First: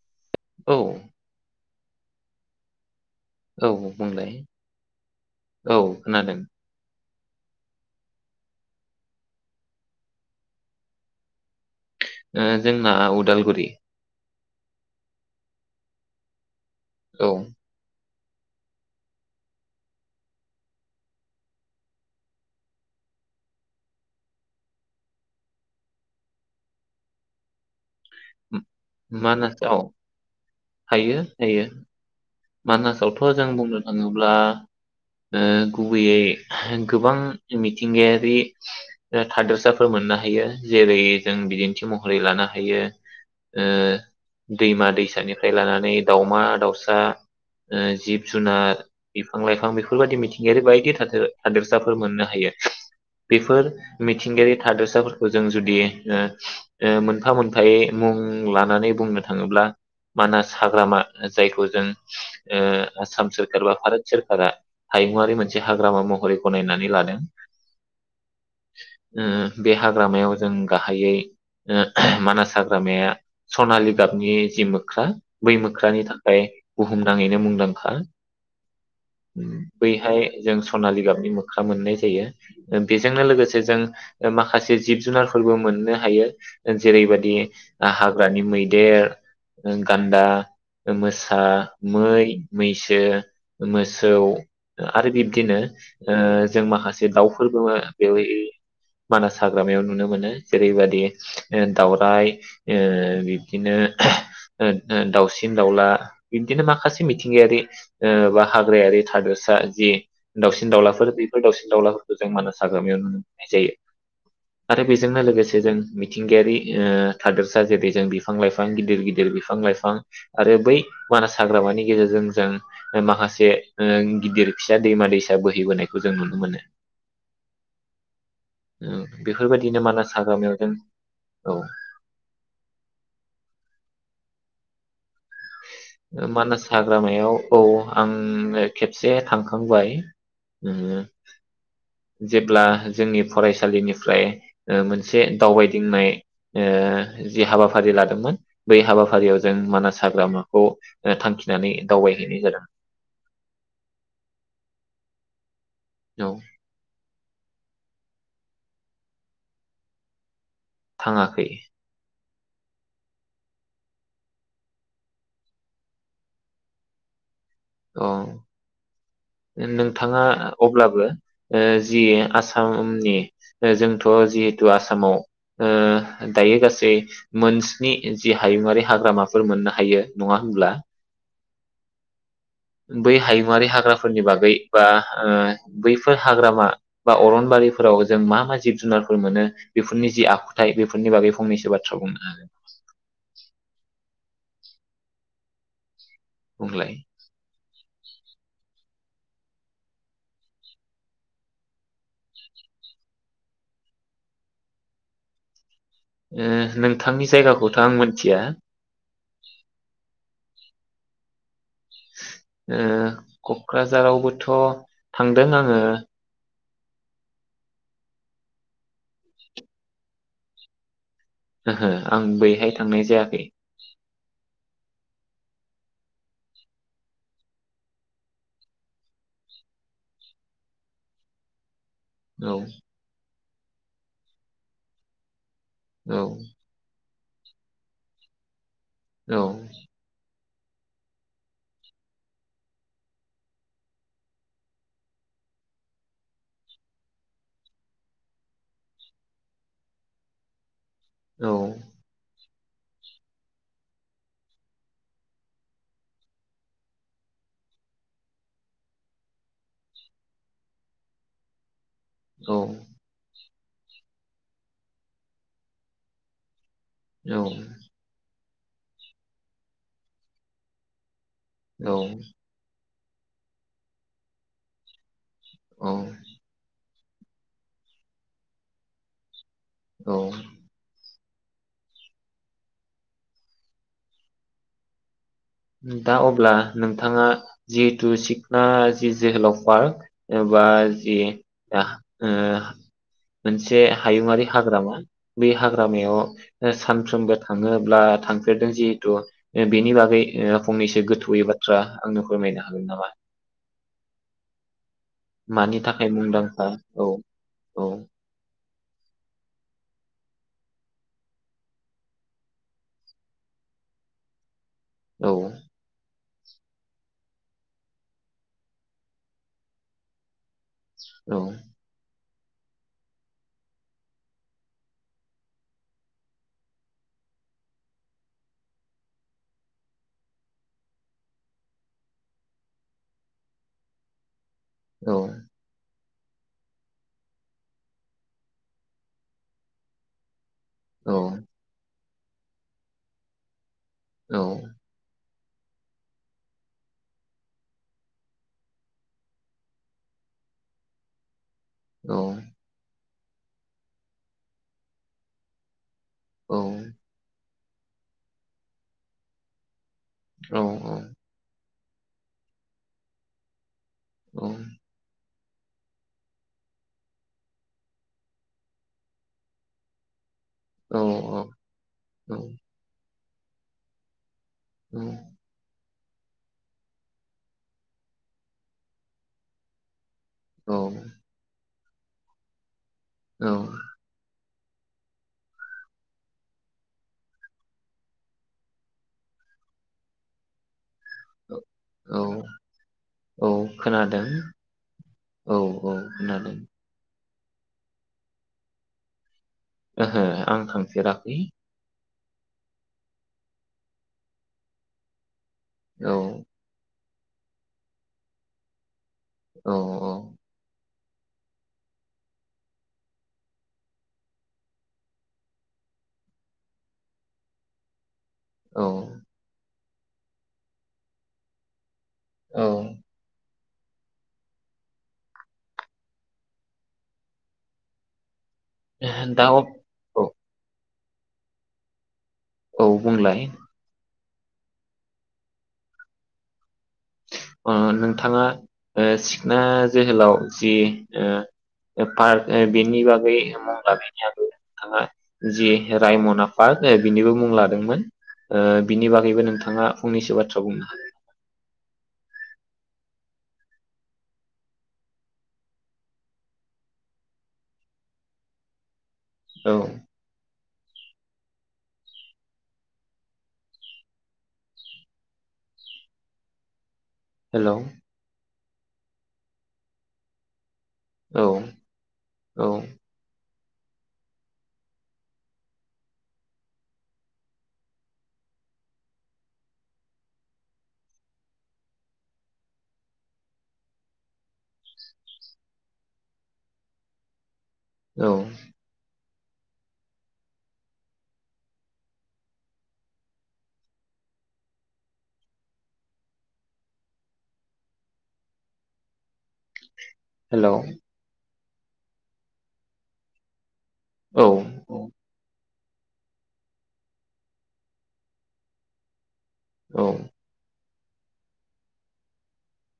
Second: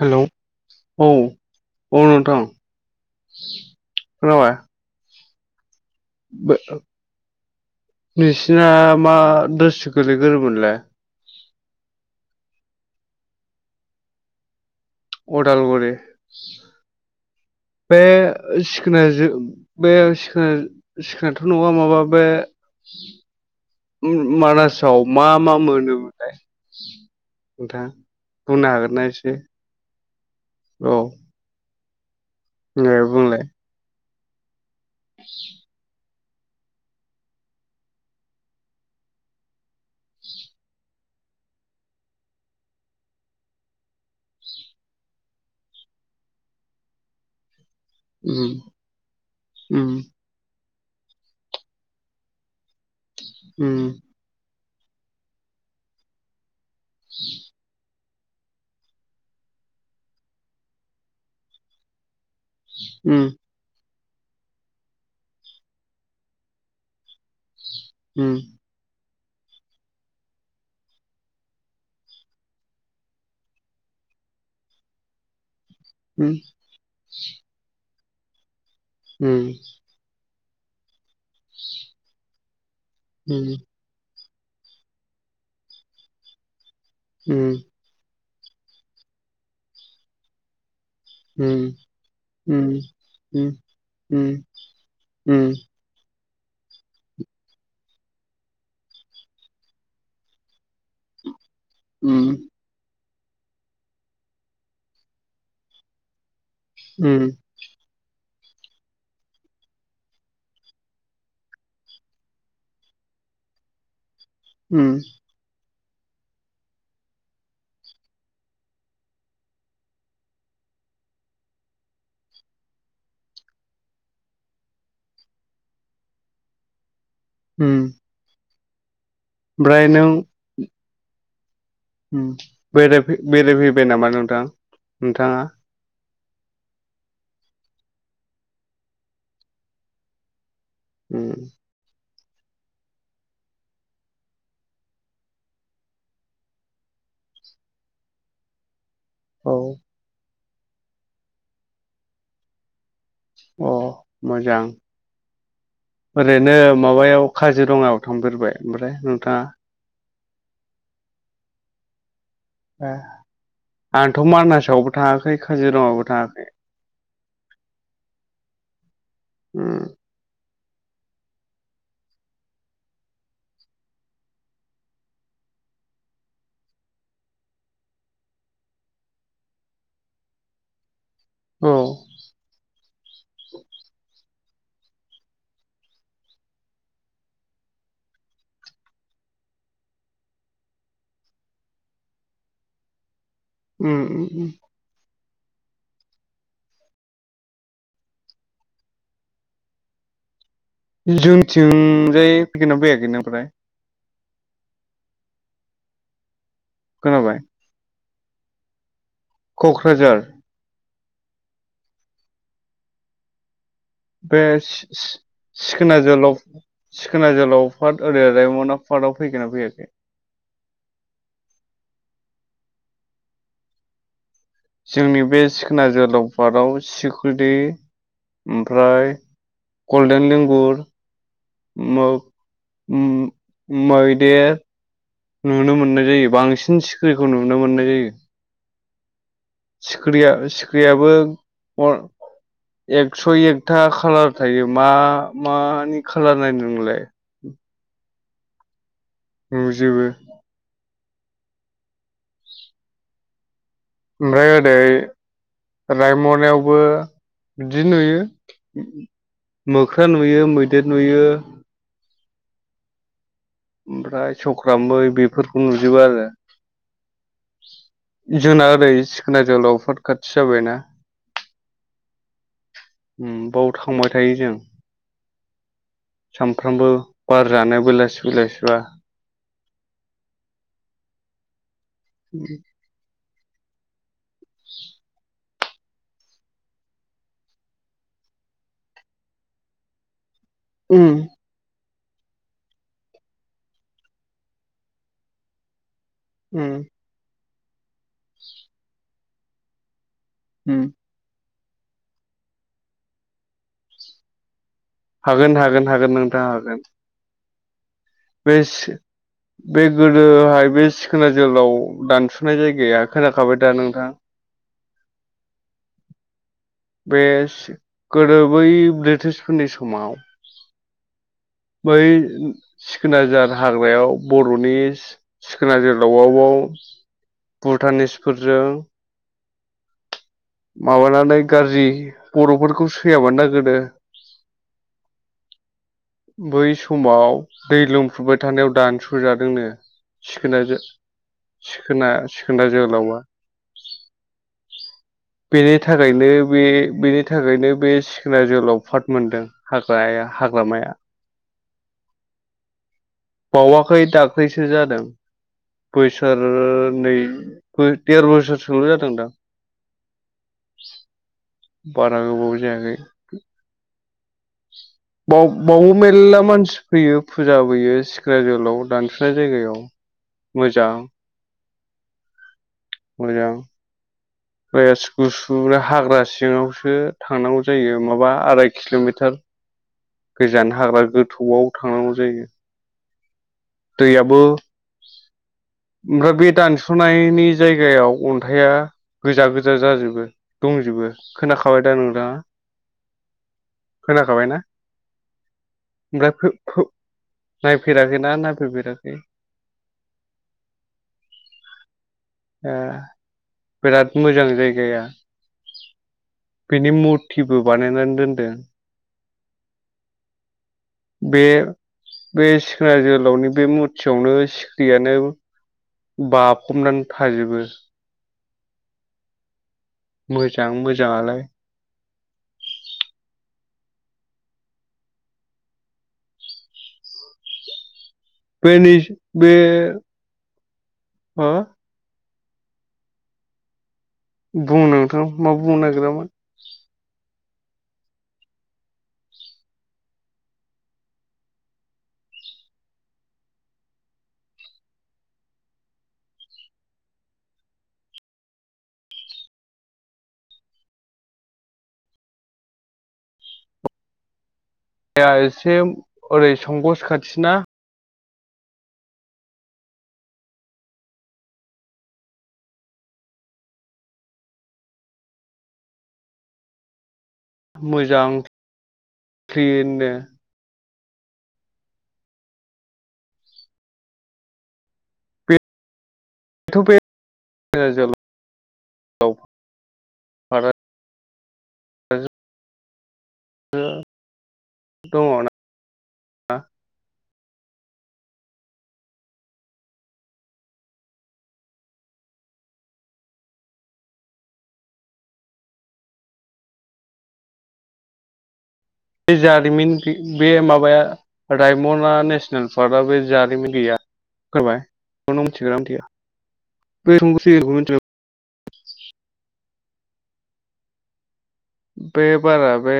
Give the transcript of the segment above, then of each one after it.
हेल औ औ नोंथां औ बुंलाय खोनाबाय औ खोनादों बो नोंसिना मा दस गोलैगोरोमोनलाय जोंना उदालगुरि अदालगुरि औ बे सिखोना जो बेख सिखोना सिखोनाथ नङा माबा बे म मानासाव मा मा मोनोमोनलाय नोंथां म- बुंनो हागोनना एसे मानासाव औ हायो हायो दे मानासावथ बुंलाय जों बुंनो नाङा होनोब्ला ओ गुबैयै गोबां मिथिंगायारि थादोरसाफोर मोननो हायो जेरै जों बिदिन्थि महरै लानो हायो ओ दैमा दैसानिफ्राय लानानै दावमा दाउसा ओ जिब उम जुनार बिफां लाइफां उम बेफोरबायदि मिथिंगायारि बाय [inaudible] हादोरसाफोर मोननो हायो बेफोर उम मिथिंगायारि हादोरसाफोरखौ जों जुदि ओ [unintelligible] ओ मोनफा मोनफायै मुं लानानै बुंनो थाङोब्ला मानास हाग्रामा जायखौ जों ओ उम आसाम सोरखार बा भारत सोरखारा हायुंआरि मोनसे हाग्रामा महरै गनायनानै लादों उम ओ-ओ बे हाग्रामायाव जों गाहायै मानास हाग्रामाया सनालि गाबनि जि मोख्रा बै मोख ख्रानि उम थाखाय बुुहुमनाङैनो मुंदांखा उम हा बैहाय जों सनालि गाबनि मोख्रा मोननाय जायो बेजोंनो उम लोगोसे जों माखासे जिब-जुनारफोरबो मोननो हायो जेरैबायदि उम हा हाग्रानि मैदेर गान्दा ओ मोसा उम मै मैसो मोसौ उम आरो उम बिब्दिनो ओ जों माखासे दाउफोरबो बेवो बेवहाय मानास हाग्रामायाव नुनो मोनो। जेरैबायाददि ओ दावउराय ओ बिब्दिनो ओ दाउसिन दाउला बिब्दिनो माखासे उम मिथिंगायारि ओ बा हाग्रायारि थादोरसा जि दाउसिन दाउलाफोर बेफोर दावउसिन दाउलाफोरखौ जों मानास हाग्रामायाव नुनो मोननाय जायो। आरो उम बेजोंनो लोगोसे जों मिथिंगायारि ओ थादोरसा जेरै जों बिफां लाइफां गिदिर गिदिर बिफां लाइफां आरो बै मानास हाग्रामानि गेजेरजों जों ओ माखासे ओ गिदिर फिसा दैमा दैसा बोहैबोनायखौ जों नुनो मोनो। हम औ बेफोरबायदिनो मानास हाग्रामायाव जों औ उम बेराय फै बेराय फैबाय नामा नोंथां। नोंथाङा मानास हाग्रामायाव औ आं खेबसे थांखांबाय। [unintelligible] उम जेब्ला जोंनि फरायसालिनिफ्राय ओ मोनसे दावबायदिंनाय ओ जि हाबाफारि लादोंमोन बे हाबाफा फारियाव जों अ मानास हाग्रामा खौ थांखिनानै दावबायहैनाय जादों। अ मोजां। औ ओरैनो माबायाव काजिरङायाव थांफेरबाय ओमफ्राय नोंथाङा? थाङाखै ए आंथ मानासआवबो थाङाखै काजिरङायावबो थाङाखै। अ उम नोंथाङा अब्लाबो ओ जि आसामनि जोंथ जिहेथु आसामाव ओ दायो गासै मोनस्नि जि हायुंआारि हाग्रामाफोर मोननो हायो नङा हमब्ला औ बै हायुंआारि हाग्राफोरनि बागै बा ओ बैफोर हाग्रामा बा अरनबारिफोराव जों मा मा जिब जुनारफोर मोनो बेफोरनि जि आखुथाय बेफोरनि बागै फंनैसो बाथ्रा बुंनो उम उम उम बुंलाय जोंनिथिंजाय फैगोन ना फैयाखै नों ओमफ्राय ओ नोंथांनि खोनाबाय जायगाखौथ आं मोन [unintelligible] कक्राझार ओ क बे आङो सि-सि-सिखोना जोहोलाव सिखोना जोहोलाव पार्क [unintelligible] रायमना पार्कआव फैखोना फैयाखै? ओहो आं बैहाय थांनाय जायाखै। जोंनि बे सिखोना जोहोलाव पार्काव सिखुलि ओमफ्राय गल्डेन लिंगुर औ [unintelligible] मैदेर नुनो मोननाय औ जायो बांसिन सि [unintelligible] नुनो मोननाय जायो। औ सिखिरिया सि ख्रियाबो [unintelligible] एकस एकथा खालार थायो मा मानि खालार नायनो नोंलाय नुजोबो। औ ओमफ्राय ओरै रायमनायावबो बिदि नुयो मोख्रा नुयो मैदेर नुयो औ ओमफ्राय सख्रा मै बेफोरखौ नुजोबो आरो। औ जोंना ओरै सिखोना जोहोलाव पार्क खाथि जाबायना। औ उम बाव थांबाय थायो जों। औ सामफ्रामबो बार जानो बेलासि बेलासिबा। औ [inaudible] [inaudible] दा अब्ला नोंथाङा जिहेतु सिखना जि जोहोलाव पार्क एबा उम जि [unintelligible] ओ मोनसे हायुंङारि हाग्रामा बे हाग्रा मायाव उम ओ सानफ्रोमबो थाङो अब्ला थांफेरदों जिहेथु ओ बेनि बागै ओ उम फंनैसो गोथौयै बा थ्रा आंनो फोरमायनो हागोन नामा? हागोन मानि हागोन थाखाय हागोन नोंथां मुंदांखा हागोन। औ औ [unintelligible] बे गोदोहाय बे सिखोना जोलाव दानसनाय जायगाया खोनाखाबाय दा नोंथां? औ बे गोदो बै ब्रिटिशफोरनि समाव औ बै सिखोनजार हाग्रायाव बर'नि सिखोनजोलावाव भुटानिसफोरजों माबानानै गाज्रि बर'फोरखौ सैयाबानो ना गोदो औ बै समाव दै लोंफुबाय थानायाव दानसुजादोंनो सिखोनजो औ सिखोना सिखोना जोहोलावा। औ बेनि थाखायनो बे बेनि थाखायनो बे सिखोन जोहोलाव पाट मोनदों हाग्राया हाग्रामाया औ बावाखै दाख्लैसो जादों। औ बोसोरनै देर बोसोर सोंल जादों दां औ औ बारा गोबाव जायाखै। बाव-बावबो मेल्ला मानसि फैयो फुजा होफैयो सिखोना जोहोलाव दानसुनाय जायगायाव मोजां औ औ औ मोजां [unintelligible] हाग्रा सिङावसो थांनांगौ जायो माबा आराय किलमिटार गोजान हाग्रा गोथौआव थांनांगौ जायो। औ दैयाबो ओमफ्राय बे दानसनायनि जायगायाव अन्थाइआ गोजा गोजा जाजोबो दंजोबो। खोनाखाबाय दा औ नोंथाङा औ खोनादों खोनाखाबायना औ औ ओमफ्राय फो खोनादों। फो नायफेराखैना होफेराखै। ओहो आं थांफेराखै। ओ बिराद मोजां जायगाया। औ बिनि मुरतिबो बानायनानै दोनदों। औ औ बे बे सिखोना जोहोलावनि बे मुरथियावनो सिखिरियानो बाफबनानै थाजोबो। औ मोजां मोजाङालाय। औ। दा [unintelligible] अ- औ हो? औ बुंलाय बुं नोंथां मा बुंनो नागिरामोन ओ नोंथाङा सिखना जोहोलाव जि ओ पार्क बेनि बागै मुं लाबनि आगोल नोंथाङा जि रायमना पार्क बिनिबो मुं लादोंमोन ओ बिनि बागैबो नोंथाङा फंनैसो बाथ्रा बुंनो हागोन नामा? जाया एसे ओरै संगस खाथिना औ हेलौ मोजां क्लिनो औ औ बेथ बे [unintelligible] औ बे जारिमिन थिग बे हेलौ माबाया रायमना नेसनेल पार्कआ बे जारिमिन गैया औ [unintelligible] [unintelligible] औ बे बारा बे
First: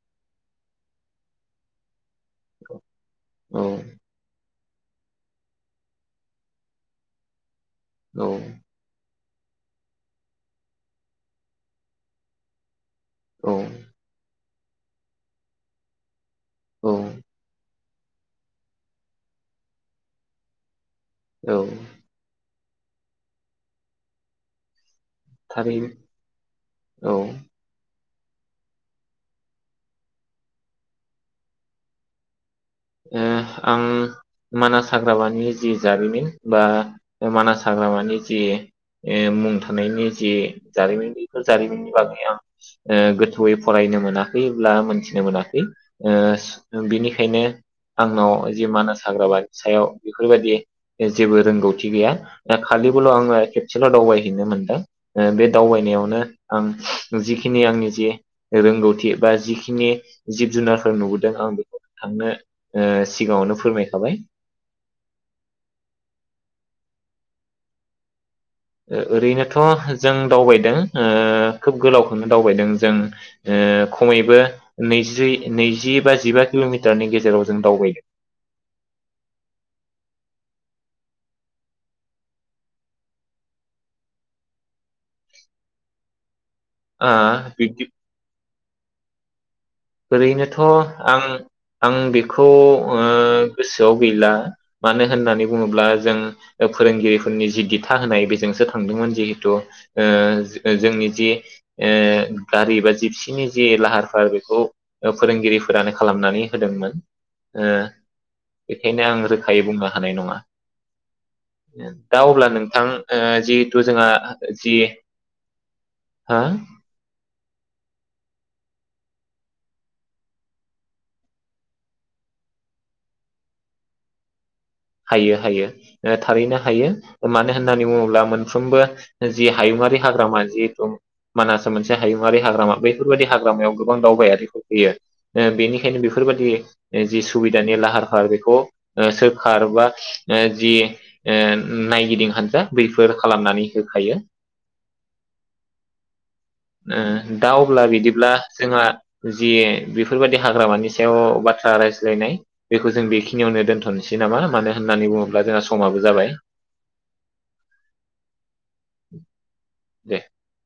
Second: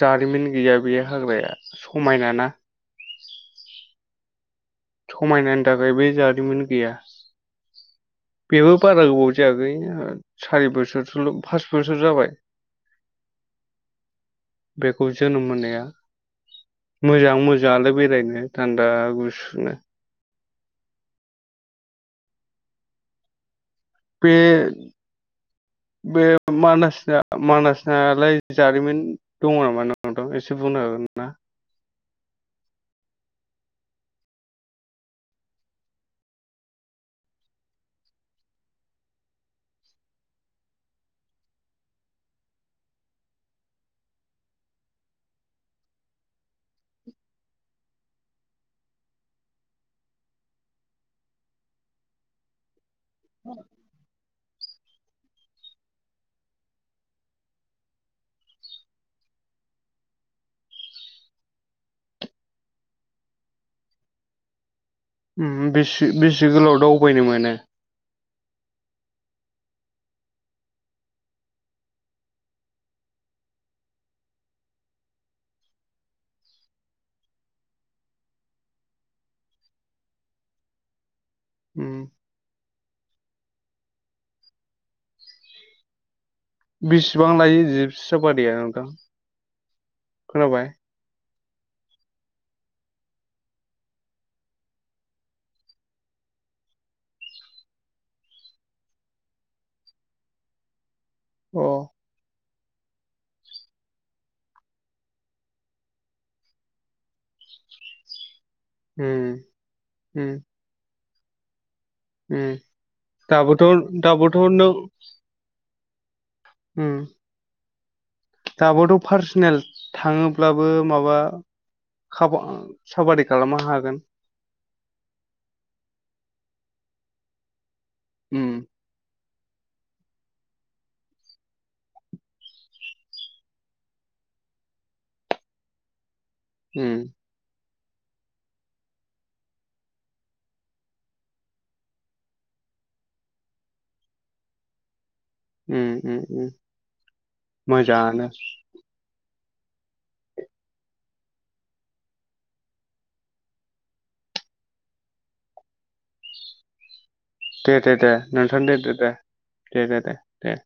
जारिमिन गैया बे हाग्राया खमायना ना औ समायनानि थाखाय बे जारिमिन गैया। औ बेबो बारा गोबाव जायाखै ओ सारि बोसोरसोल फास बोसोर जाबाय। औ बेखौ जोनोम मोननाया औ मोजां मोजाङालाय बेरायनो थान्दा गुसुनो औ बेे थारैनो बे औ मानासा ओ मानास आलाय जारिमिन दङ नामा नोंथां एसे बुंनो हागोना ओ आं मानास हाग्रामानि जि जारिमिन बा मानास हाग्रामानि जे ए मुं थानायनि जे जारिमिन बेफोर जारिमिननि बागै आं ओ गोथौयै फरायनो मोनाखै ब्ला मोनथिनो मोनाखै ओ बिनिखायनो आंनाव जि मानास हाग्राबानि सायाव बेफोरबायदि जेबो रोंगौथि गैया दा खालि बोल आङो खेबसेल दावबायहैनो मोनदों ओ बे दावबायनायावनो आं जिखिनि आंनि जे रोंगौथि बा जिखिनि जिब जुनारफोर नुबोदों आं बेखौ नोंथांनो ओ सिगाङावनो फोरमायखाबाय उम बेसे बेसे गोलाव दावबायनो मोनो ओ ओरैनोथ जों दावबायदों ओ खोब गोलावखौनो दावबायदों जों ओ खमैबो नैजियै नैजि बा जिबा किलमिटारनि गेजेराव जों दावबायदों उम ओ बिसिबां लायो बिब्दि जिबसि साफादिया [inaudible] ओरैनोथ आं आं बेखौ ओ गोसोआव गैला मानो होननानै बुङोब्ला जों ओ फोरोंगिरिफोरनि जि दिथा होनाय बेजोंसो थांदोंमोन जिहेथु ओ जो जोंनि जे अ ओ गारि बा जिपसिनि जे लाहार फाहार बेखौ ओ फोरोंगिरिफोरानो खालामनानै होदोंमोन ओ बेखायनो आं उम रोखायै बुंनो हानाय उम नङा। दा अब्ला उम नोंथां ओ दाबोथ' जिहेथु जोंहा दाबोथ' नों जि हो उम। दाबोथ' पार्सनेल थाङोब्लाबो माबा खाबु साबादि खालामनो हागोन। हायो हायो ओ थारैनो हायो मानो होन नानै बुङोब्ला उम मोनफ्रोमबो जि हायुङारि हाग्रामा जिहेथु मानास मोनसे हायुङारि हाग्रामा बैफोरबायदि हाग्रामायाव गोबां दावबायारिफोर फैयो ओ बेनिखायनो बेफो बेफोरबायदि उम ओ जि सुबिदानि ला आंहा बेखौ ओ सोब खारबा ओ जि ओ नायगिदिं हान्जा बैफोर खालामनानै होखायो। उम उम उम। ओ दा अब्ला मोजाङानो बिदिब्ला जोंहा जि बेफोरबायदि हाग्रामानि सायाव बाथ्रा रायज्लायनाय बेखौ जों बेखिनियावनो दोन्थ'नोसै नामा मानो होननानै बुङोब्ला जोंहा समाबो जाबाय। दे दे दे नोंथां दे दे दे दे दे दे दे।